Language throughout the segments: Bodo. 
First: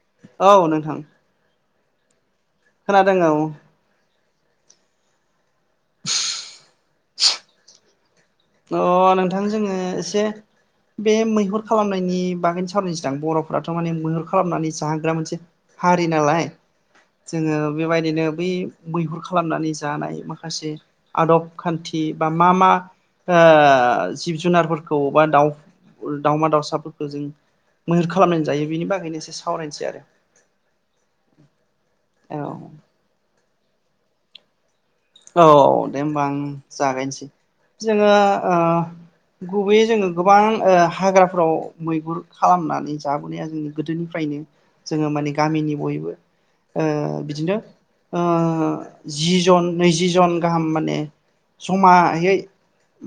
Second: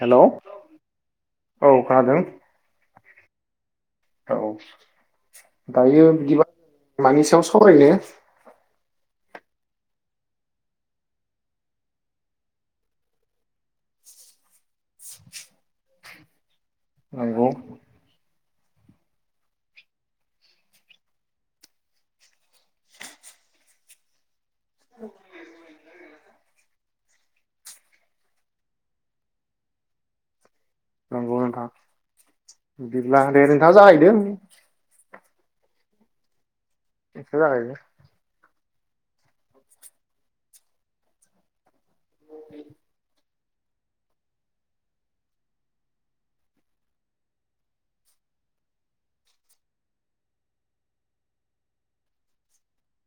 हेलौ औ नोंथां औ खोनादों खोनादों औ औ दायो बिदिबा मानि सायाव सावरायनो? अ नोंथां जोङो एसे बे मैहुर खालामनायनि बागै सावरायनि सैदां बर'फोराथ' माने मैहुर खालामनानै जाहोग्रा मोनसे हारि नालाय। नंगौ जोङो बेबायदिनो बै मैहुर खालामनानै जानाय माखासे आदब खान्थि बा आ जिब जु जुनारफोरखौ बा दाउ दाउमा दाउसाफोरखौ जों मैहुर खालामनानै जायो बेनि बागैनो एसे सावरायनोसै आरो। नंगौ नोंथां औ बिदिब्ला ना जाहैदों औ औ दे होमबा जागायनोसै नोंथाङा जागायदो जोङो ओ गुबैयै जोङो गोबां ओ हाग्राफोराव मैगुर खालामनानै जाबोनाया जोंनि गोदोनिफ्रायनो जोङो माने गामिनि बयबो ओ बिदिनो ओ जि जन नैजि जन गाहाम माने जमायै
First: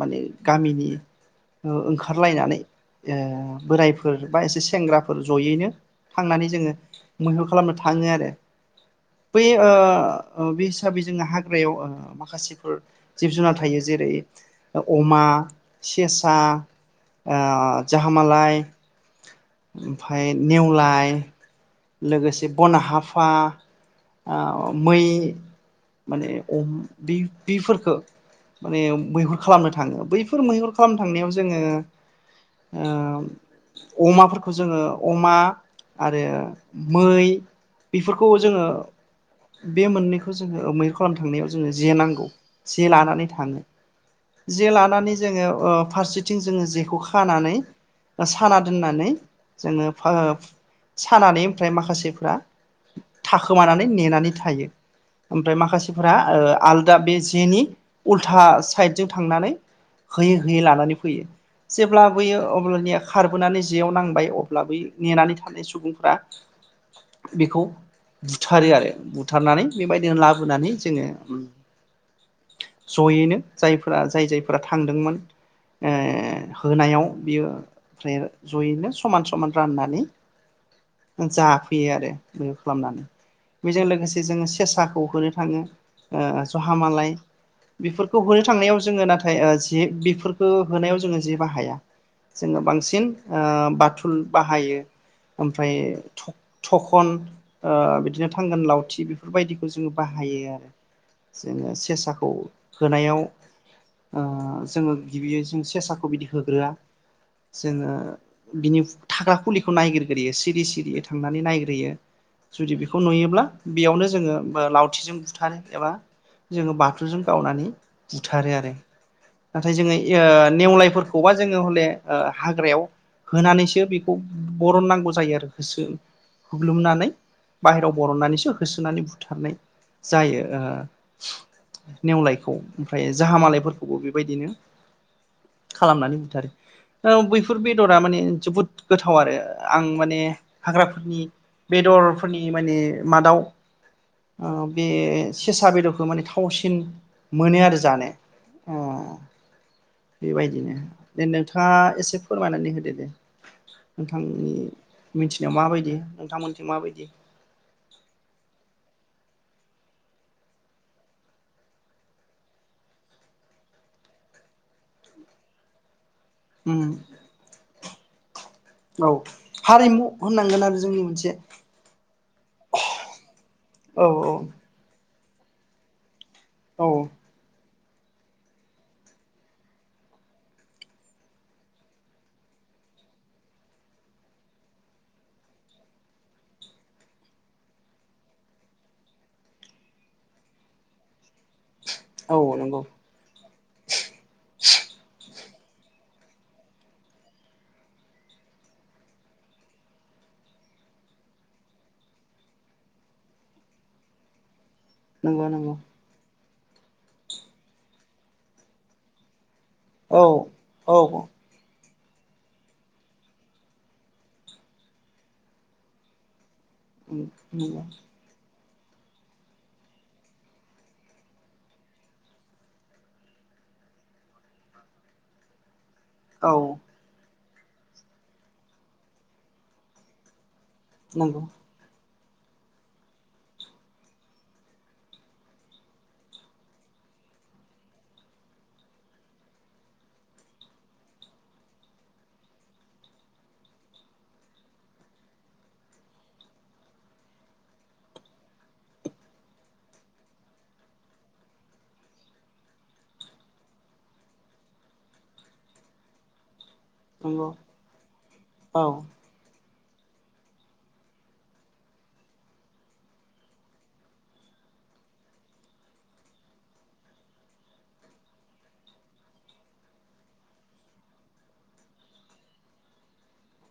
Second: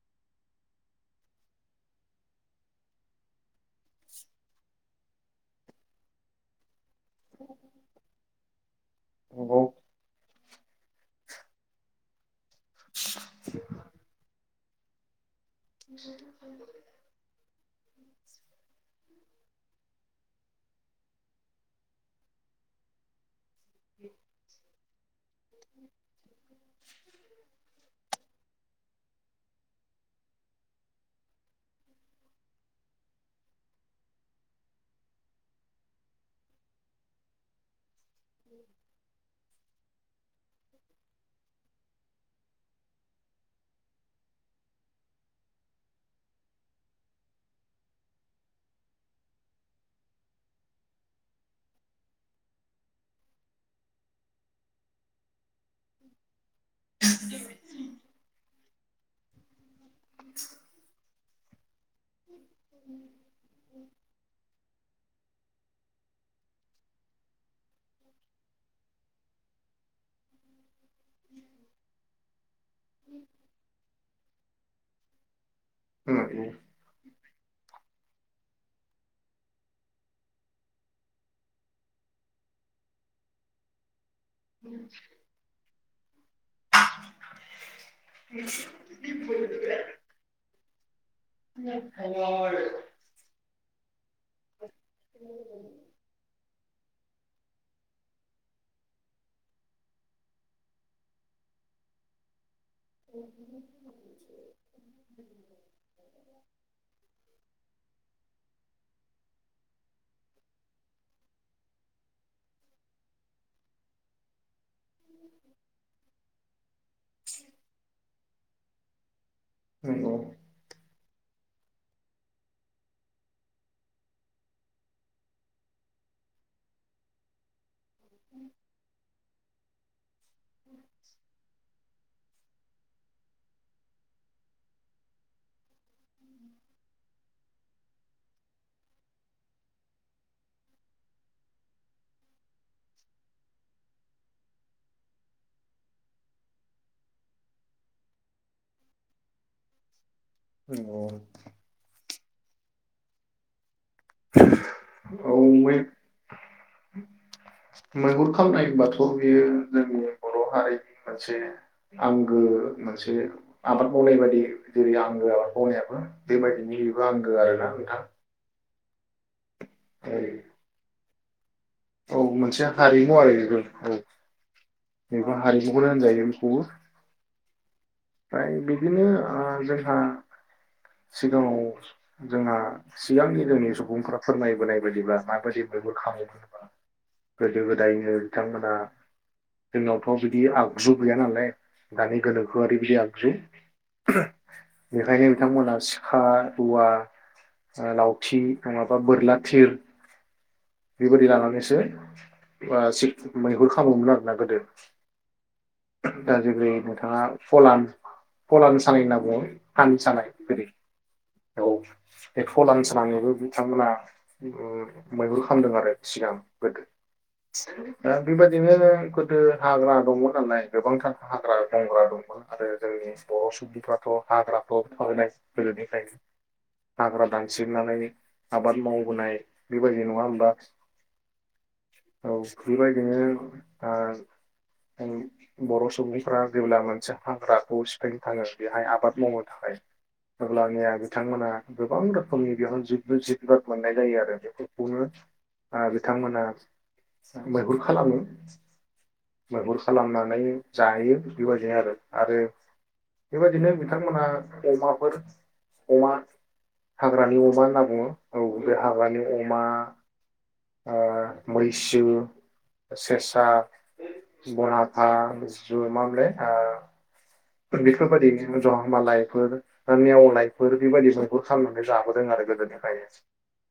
माने गामिनि ओंखारलायनानै ओ बोरायफोर बा एसे सेंग्राफोर जयैनो थांनानै जोङो। मैहुर खालामनो थाङो आरो। बै नंगौ ओ ओ बै हिसाबै जोङो हा ग्रायाव माखासे जिब जुनार थायो। जेरै अमा सेसा, ओ जाहामालाय ओमफ्राय नेवलाय लोगोसे बना हाफा आव मै माने बे बैफोरखो माने मैहुर खालामनो थाङो बैफोर मैहुर खालामनो थांनायाव जोङो अमाफोरखौ जोङो अमा आरो मै बेफोरखौ जोङो बे मोननैखौ जोङो मैहुर खालामनो थांनायाव जोङो जे नांगौ जे लानानै थाङो जे लानानै जोङो ओ फारसेथिं जोङो जेखौ खानानै साना दोननानै जोङो सानानै ओमफ्राय माखासेफ्रा ओ थाखोमानानै नेनानै थायो। फ्राय माखासेफोरा ओ आलदा बे जेनि उल्था साइडजों थांनानै होयै होयै लानानै फैयो। जेब्ला होयो अब्ला खारबोनानै जेयाव नांबाय अब्ला बै नेनानै था नाय सुबुंफ्रा बेखौ बुथारो आरो बुथारनानै बेबायदिनो लाबोनानै जोङो जयैनो जायफोरा जाय जायफोरा थांदोंमोन। ओ नंगौ होनायाव बियो ओमफ्राय ज'यैनो समान समान राननानै। जाफैयो आरो बे खालामनानै। बेजों लोगोसे जोङो सेसाखौ होनो थाङो ओ जहा मालाय बेफोरखौ होनो थांनायाव जोङो नाथाय जे बेफोरखो होनायाव जोङो। जि बाहाया जोङो बांसिन ओ बाथुल बाहायो ओमफ्राय। थखन ओ बिदिनो थांगोन लावथि बेफोरबायदिखौ जोङो बाहायो आरो जोङो सेसाखौ होनायाव जोङो गिबि जों सेसाखौ बिदि होग्रोआ जोङो बिनि थाग्रा खुलिखौ नायगिरग्रोयो सिरि सिरियै थांनानै नायग्रोयो जुदि बेखौ नुयोब्ला बेयावनो जोङो। लावथिजों बुथारो एबा जोङो बाथुलजों गावनानै बुथारो आरो। नाथाय जोङो नंगौ ओ नेवलायफोर बेखौबा जोङो हले ओ हाग्रायाव होनानैसो बेखौ बरननांगौ जायो आरो होसो हुग्लुमनानै बाहेरायाव बर'नानैसो होसोनानै बुथारनाय जायो ओ नेवलायखौ ओमफ्राय जाह मालायफोरखौबो बेबायदिनो खालामनानै बुथारो औ बैफोर बेदरा माने जोबोद गोथाव आरो आं माने हाग्राफोरनि बेदरफोरनि माने मादाव ओ बे सेसा बेदरखौ माने थावसिन मोनो आरो जानो ओ बेबायदिनो नंगौ दे नोंथाङा एसे फोरमायनानै होदो दे नोंथांनि मिथि मैहुर खालामनाय होनबाथ' बेयो जोंनि बर' हारिनि मोनसे आंगो मोनसे आबाद मावनाय बायदि जेरै आंगो आबाद मावनायाबो बेबायदिनि उम बेबो आंगो आरोना नोंथां। औ हारिमु होननांगोन आरो जोंनि मोनसे। औ मोनसे हारिमु आरो बेफोर औ बेखौ हारिमुखौनो होनजायो। हुर औ ओमफ्राय बिदिनो ओ जोंहा सिगाङाव जोंहा सिगांनि जोंना सुबुंफोरा फोरमायबोनाय बायदिब्ला माबादि मैहुर खालामो गोदो गोदायनो बिथांमोना जोंनावथ' बिदि आगजु गैया नालाय। दानि औ गोनोखो नंगौ ओरैबायदि आगजु बेखायनो बिथांमोनहा सिखा, रुवा, लावथि नङाबा बोरला थिर बेबायदि लानानैसो बा मैहुर खालामोमोन आरोना गोदो नंगौ नंगौ दा जेरै नोंथाङा फलान फलान सानाय होनना बुङो। फान औ सानाय बिदि औ औ एक्फ' लानस लानानैबो बिथांमोना मैहुर खालामदों आरो सिगां नंगौ आ बेबा बिदिनो गोदो हाग्रा दङ नालाय गोबांथार हाग्रा बंग्रा दं आरो जोंनि बर' सुबुंफ्राथ' हाग्राफ्राव थाबोनाय गोदोनिफ्रायनो। औ हाग्रा दान सिननानै आबाद मावबोनाय बेबायदि नङा होमबा? नंगौ औ बेबायदिनो आ बर' सुबुंफ्रा जेब्ला मोनसे हाग्राखौ सिफायनो थाङो बेहाय आबाद मावनो थाखाय अब्लानिया बिथांमोना गोबां रोखोमनि बेयाव [unintelligible] जिब जुनाद मोननाय जायो आरो बेफोरखौनो आ बिथांमोना मैहुर खालामो मैहुर खालामनानै जायो बेबायदिनो आरो आरो बेबायदिनो बिथांमोना अमाफोर अमा हाग्रानि नंगौ अमा होनना बुङो औ बे हाग्रानि अमा ओ मैसो सेसा बनहाफा मा मोनलाय ओ बेफोरबायदिनो जाहामालायफोर ओ नेेवलाय फोर बेबायदि मैहुर खालामनानै जाबोदों आरो गोदोनिफ्राय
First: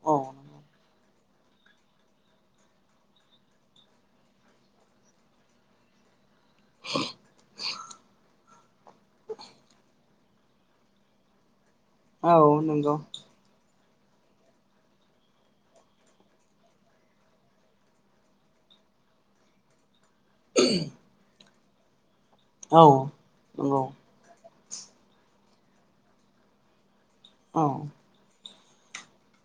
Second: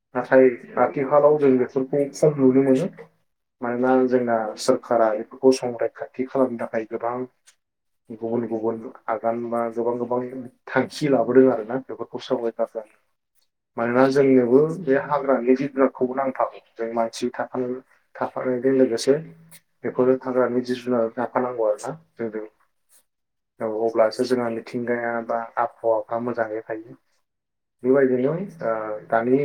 औ नाथाय आथि आथिखालाव जों बेफोरखौ खम नुनो मोनो मानोना जोंना सोरखारा बेफोरखौ संरैखा थि खालामनो थाखाय गोबां गुबुन गुबुन आगान बा गोबां गोबां थांखि लाबोदों आरो ना बेफोरखौ औ नोंगौ सावरायगारदों मानोना जोंनोबो बे हाग्रानि जिब जुनारखौबो नांफागौ जों मानसि थाफानाय थाफानायजों लोगोसे बेफोरनो हाग्रानि जिब जुनारखौ लाफानांगौ आरो हा औ जोंजों नंगौ औ अब्लासो जोंहा थिंगायाबा आबहावाफ्रा मोजाङै हायो औ बिबायदिनो ओ दानि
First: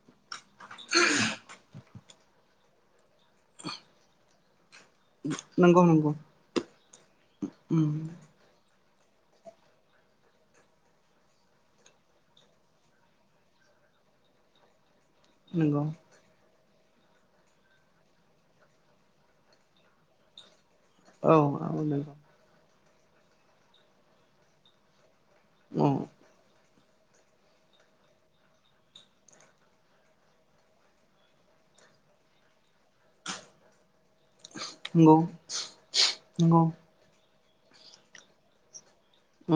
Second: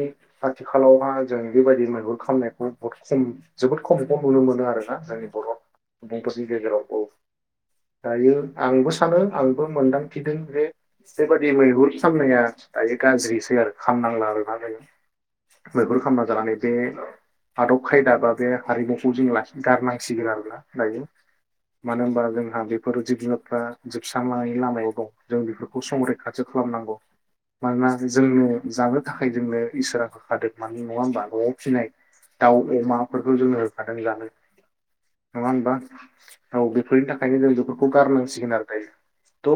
आथिखालावहा जों बेबायदि मैगं [unintelligible] खम जोबोद खम खम नुनो मोनो आरो जोंनि बर' नंगौ नंगौ सुबुंफोरनि गेजेराव औ उम दायो आंबो सानो आंबो मोनदांथिदों बे बेबादि मैहुर खामनाया दायो गाज्रिसै आरो खामनांला आरो [unintelligible] नंगौ मैगुर खामना जानानै बे आदब खायदा बा बे हारिमुखौ जों लासैनो गारनांसिगोन आरोना लायो औ औ मानो नंगौ होनबा जोंहा बे फोर जिब जुनारफ्रा जोबस्रां लांनायनि लामायाव दं जों बेफोरखौ औ संरैखाथि खालामनांगौ मानोना जोंनो जानो थाखाय जोंनो इसोरा होखादों मानो नङा होमबा न'आव फिसिनाय दाउ अमाफोरखौ जोंनो होखादों जोंजानो नंगौ नङा होनबा नंगौ औ बेफोरनि थाखाय बेंखायनो जों बेफोरखौ गारनांसिगोन आरो दायो त औ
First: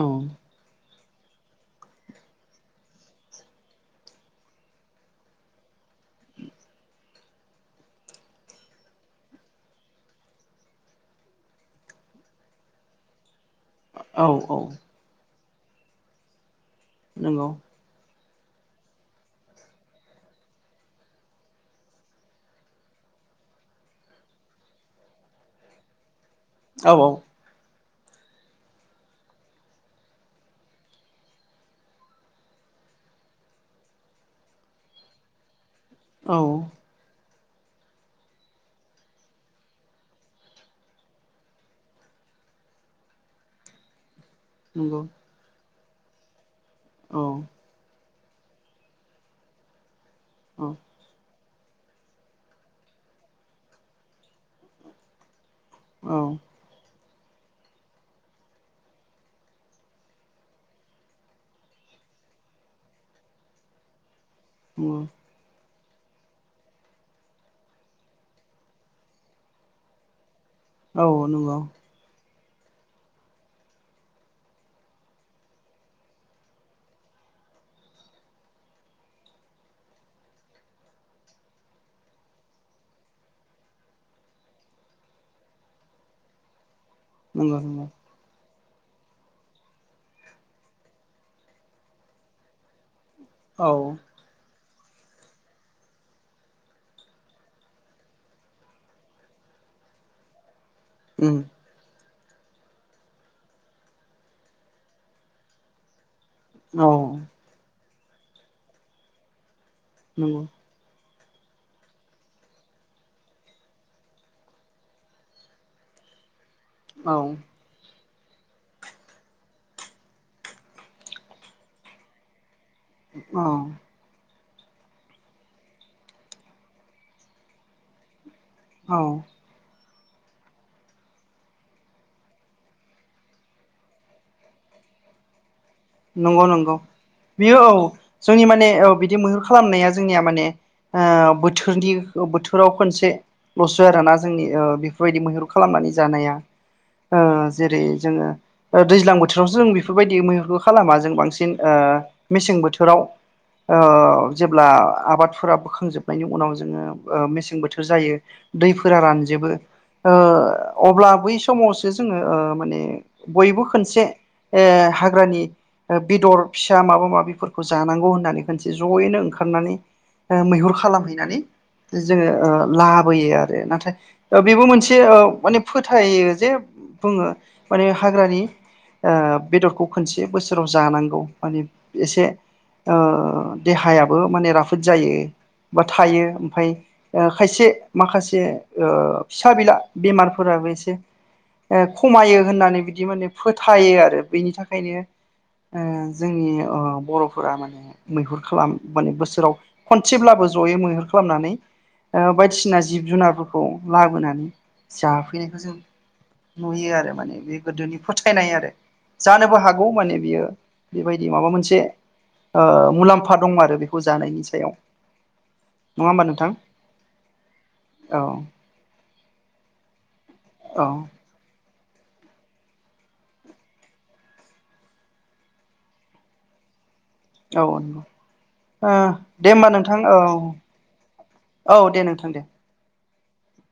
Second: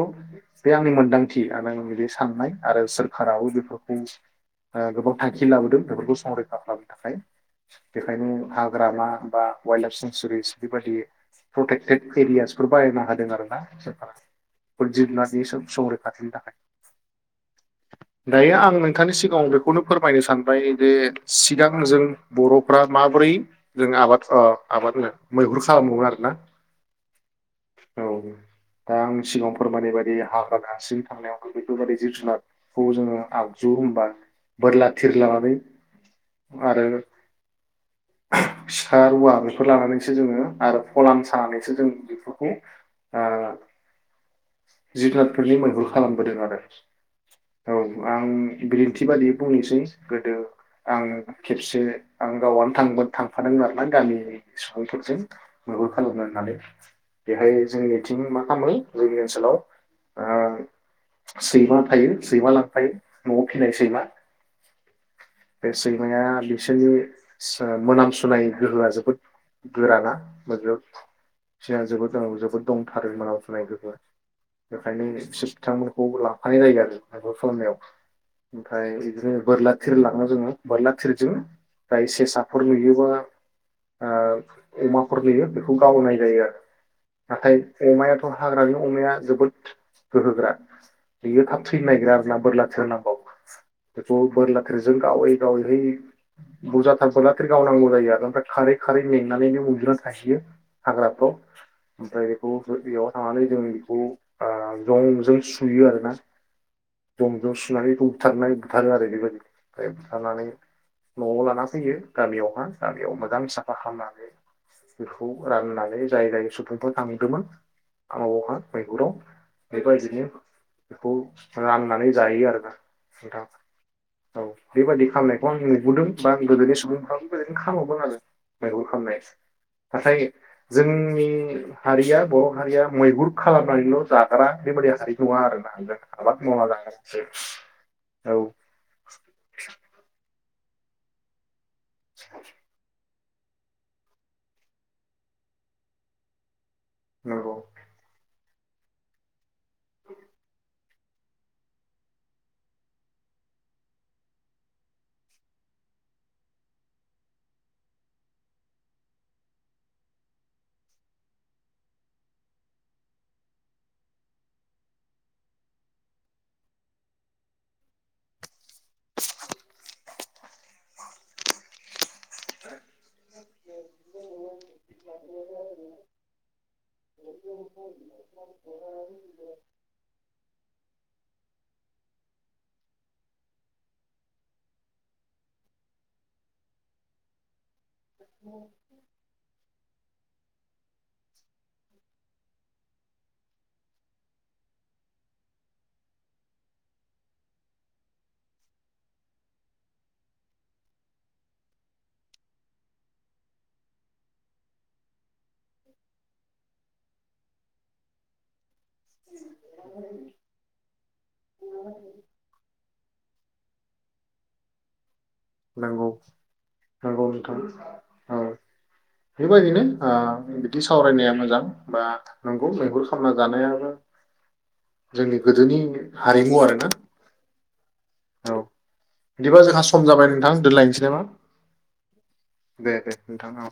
बे आंनि मोन आदांथि [unintelligible] साननाय आरो सोरखाराबो बेफोरखौ ओ गोबां थांखि लाबोदों बेफोरखौ संरैखा खालामनो थाखाय बेखायनो हाग्रामा बा वाइल्ड लाइफ सेेंसुरिस बेबायदि प्रटेक्टेड एरियासफोर बाहायना होदों आरो ना सरखारा औ औ बि स सं रैखाथिनि थाखाय नंगौ दायो आं नोंथांनि सिगाङाव बेखौनो फोरमायनो सानबाय जे सिगां जों बर'फ्रा माबोरै जों आबाद ओ आबाद नो मैहुर खालामोमोन आरोना औ औ औ दा आं सिगाङाव फोरमायनाय बायदि हाग्रा दानस्रिंनो थांनायाव बेफोरबाददि जिब जुनारखौ जोङो आगजु होनबा बोरला थिर लानानै औ आरो सिखा रुवा बेफोर लानानैसो जोङो आरो फलान सानानैसो जों बेफोरखौ ओ नंगौ जिब जुनार फोरनि मैहुर बोदों आरो औ औ आं बिदिन्थि बादियै बुंनोसै गोदो आङो खेबसे आं गावआनो थां थांफादोंमोन आरोना गामि सुबुंफोरजों मैहुर औ खालामनो होननानै बेहाय जोंनिथिं मा खालामो जोंनि ओनसोलाव ओ सैमा थायो सैमा लांफायो न'आव फिनाय सैमा उम बे सैमाया बिसोरनि सो मोनामसुनाय गोहोआ जोबोद गोराना मा औ नंगौ सियान जोबोद [unintelligible] दंथारो मोन जुनाय गोहोआ बेखायनो बिसोर [unintelligible] खौ लांफानाय जायो आरो मा मैहुर खालामनायाव ओमफ्राय बिदिनो बोरला थिर लांङो जोङो बोरला थिरजों जाय सेसाफोर नुयोबा अमाफोर नुयो बेखौ गावनाय जायो आरो। नंगौ नाथाय अमायाथ' हाग्रानि अमाया जोबोद गोहो गोरा। बियो थाब थैनो नागिरा आरो ना बोरला थिर नांबाबो। औ बेखौ बोरला थिरजों गावै गावै हैयै बुरजाथार बोरलाथिर गावनांगौ जायो आरो ओमफ्राय खारै खारै मेंनानै बे उन्दुना थाहैयो। हाग्राफोराव उम ओमफ्राय बेखौ बेयाव थांनानै जों बेखौ ओ जंजों थुयो आरो ना औ सुनानै [unintelligible] थारनाय बुथारो आरो बेबायदि। ओमफ्राय नंगौ बुथारनानै न'आव लाना फैयो गामियावहा गामियाव मोजां साफा खालामनानै बेखौ राननानै जाय [unintelligible] [unintelligible] थामि औ दमोन आआव आहा मैगुराव बेबायदिनो बेखौ राननानै जायो आरो ना औ औ बेबायदि खालामनायखौ आं नुबोदों बा आं गोदोनि सुबुंफ्राबो गोदोनो खामावदों आरो मैहुर औ खामनाय औ इक्स नाथाय जोंनि हारिया बर' हारिया मैहुर खालामनानैल' जाग्रा बेबायदि हारि। नङा आरो नंगौ नंगौ बियो औ जोंनि माने औ बिदि मैहुर खालामनाया जोंनिया माने ओ बो थोरनि ओ बोथोराव खनसे लसो आरोना जोंनि ओ बेफोरबायदि मैहुर खालामनानै जानाया। ओ नंगौ जेरै जोङो ओ दैज्लां बोथोरावसो जों बेफोरबायदि मैहुर खालामा जों बांसिन ओ मेसें बोथोराव ओ जेब्ला आबादफोरा बोखांजोबनायनि उनाव जोङो ओ मेसें बोथोर जायो दैफोरा रानजोबो ओ अब्ला बै समावसो जोङो माने ओ बयबो खनसे ए हाग्रानि ओ बेदर फिसा माबा माबिफोरखौ जानांगौ होननानै खनसे जयैनो ओंखारनानै ओ मैहुर खालामहैनानै जोङो ओ लाबोयो आरो नाथाय ओ बेबो मोनसे ओ माने फोथायो जे बुङो माने हाग्रानि ओ बेदरखौ खनसे जे बोसोराव जानांगौ माने एसे ओ देहायाबो माने राफोद जायो बा थायो ओमफाय ओ खायसे माखासे ओ फिसा बिला बेमार फोराबो एसे ओ खमायो होननानै बिदि माने फोथायो आरो बिनि थाखायनो ओ जोंनि अ बर'फोरा माने मैहुर खालाम माने बोसोराव खनसेब्लाबो जयै मैहुर खालामनानै ओ बायदिसिना जिब-जुनारफोरखौ लाबोनानै जाफैनाय। जों नुयो आरो माने बे गोदोनि फोथायनाय आरो जानोबो हा गौ माने बियो बेबायदि माबा मोनसे ओ मुलाम फा दंमारो बेखौ जानायनि सायाव नोंगौ नङा होमबा नोंथां नोंगौ नोंथां औ बेबायदि नो ओ बिदि औ सावरायनाया मोजां बा नंगौ मैहुर खालामना जानायाबो जोंनि गोदोनि हारिमु आरोना। औ नोंगौ औ ओ दे बिदिबा होमबा जोंहा नोंथां सम औ जाबाय नोंथां दोनलायनोसै नामा औ दे नोंथां दे नोंथाङा